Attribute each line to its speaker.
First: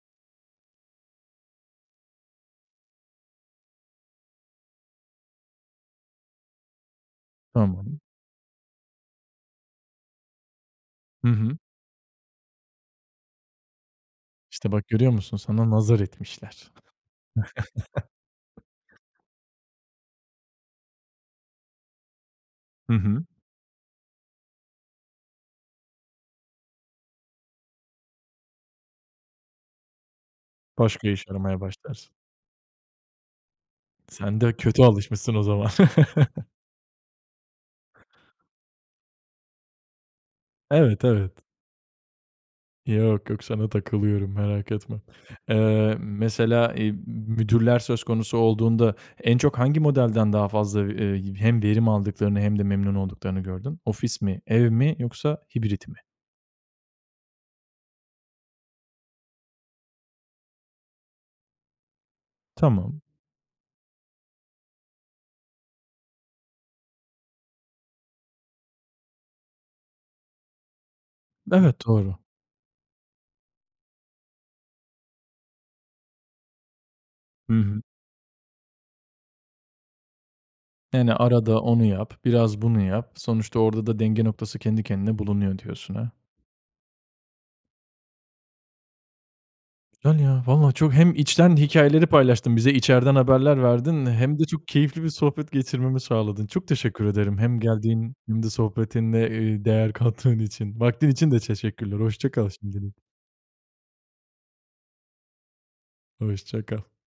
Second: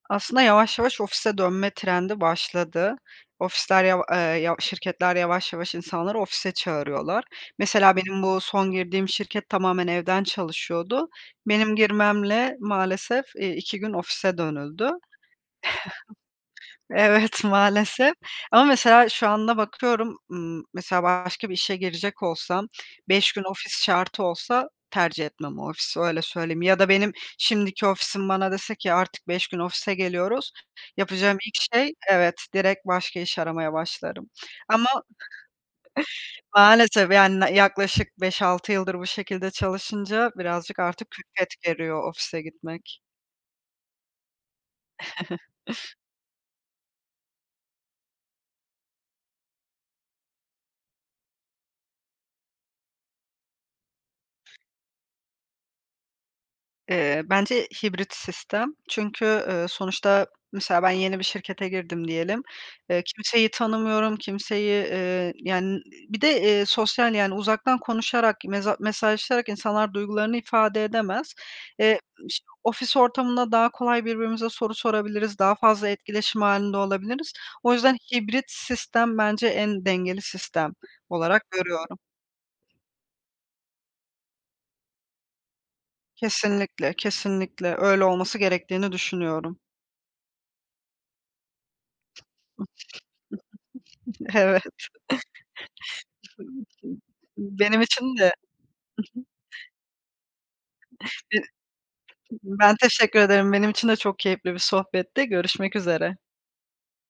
Speaker 1: Aslında, yavaş, yavaş ofise dönme trendi başladı. Ofisler, yav eee, yav şirketler, yavaş, yavaş insanları ofise çağırıyorlar. Mesela
Speaker 2: Tamam.
Speaker 1: benim bu son girdiğim şirket tamamen evden çalışıyordu.
Speaker 2: Hı hı.
Speaker 1: Benim girmemle maalesef, eee, 2 gün ofise
Speaker 2: İşte, bak
Speaker 1: dönüldü.
Speaker 2: görüyor musun? Sana nazar etmişler.
Speaker 1: Evet, maalesef ama mesela şu anda bakıyorum, ımm, mesela, başka bir işe girecek olsam,
Speaker 2: Hı hı.
Speaker 1: 5 gün ofis şartı olsa tercih etmem o ofisi, öyle söyleyeyim. Ya da benim şimdiki ofisim bana dese ki "artık 5 gün ofise geliyoruz"
Speaker 2: Başka iş
Speaker 1: yapacağım ilk
Speaker 2: aramaya
Speaker 1: şey,
Speaker 2: başlarsın.
Speaker 1: evet, direkt başka iş aramaya başlarım.
Speaker 2: Sen de kötü
Speaker 1: Ama
Speaker 2: alışmışsın o zaman.
Speaker 1: maalesef, yani, yaklaşık 5-6 yıldır bu şekilde çalışınca birazcık
Speaker 2: Evet,
Speaker 1: artık
Speaker 2: evet.
Speaker 1: külfet geriyor ofise gitmek.
Speaker 2: Yok, yok sana takılıyorum merak etme. Eee, mesela, i mü müdürler söz konusu olduğunda en çok hangi modelden daha fazla v ııı, hem verim aldıklarını hem de memnun olduklarını gördün? Ofis mi, ev mi yoksa hibrit mi?
Speaker 1: Eee, bence hibrit sistem. Çünkü, ııı, sonuçta, mesela, ben yeni bir şirkete girdim diyelim.
Speaker 2: Tamam.
Speaker 1: Eee, kimseyi tanımıyorum, kimseyi, ııı, yani, bir de, ııı, sosyal, yani, uzaktan konuşarak, meza mesajlaşarak insanlar duygularını ifade edemez.
Speaker 2: Evet,
Speaker 1: Eee,
Speaker 2: doğru.
Speaker 1: iş ofis ortamında daha kolay birbirimize soru sorabiliriz, daha fazla etkileşim hâlinde olabiliriz.
Speaker 2: Hı
Speaker 1: O
Speaker 2: hı.
Speaker 1: yüzden hibrit sistem bence en dengeli sistem
Speaker 2: Yani
Speaker 1: olarak
Speaker 2: arada onu
Speaker 1: görüyorum.
Speaker 2: yap, biraz bunu yap. Sonuçta orada da denge noktası kendi kendine bulunuyor diyorsun, ha.
Speaker 1: Kesinlikle, kesinlikle öyle olması gerektiğini düşünüyorum.
Speaker 2: Yani, ya, valla çok hem içten hikâyeleri paylaştın bize içeriden haberler verdin hem de
Speaker 1: Evet.
Speaker 2: çok keyifli bir sohbet geçirmemi sağladın. Çok teşekkür ederim hem
Speaker 1: Benim
Speaker 2: geldiğin
Speaker 1: için de,
Speaker 2: hem de sohbetinle,
Speaker 1: hı hı.
Speaker 2: ııı, değer kattığın için. Vaktin için
Speaker 1: I
Speaker 2: de teşekkürler, hoşça kal
Speaker 1: ben
Speaker 2: şimdilik.
Speaker 1: teşekkür ederim. Benim için de çok keyifli bir sohbetti, görüşmek üzere.
Speaker 2: Hoşça kal.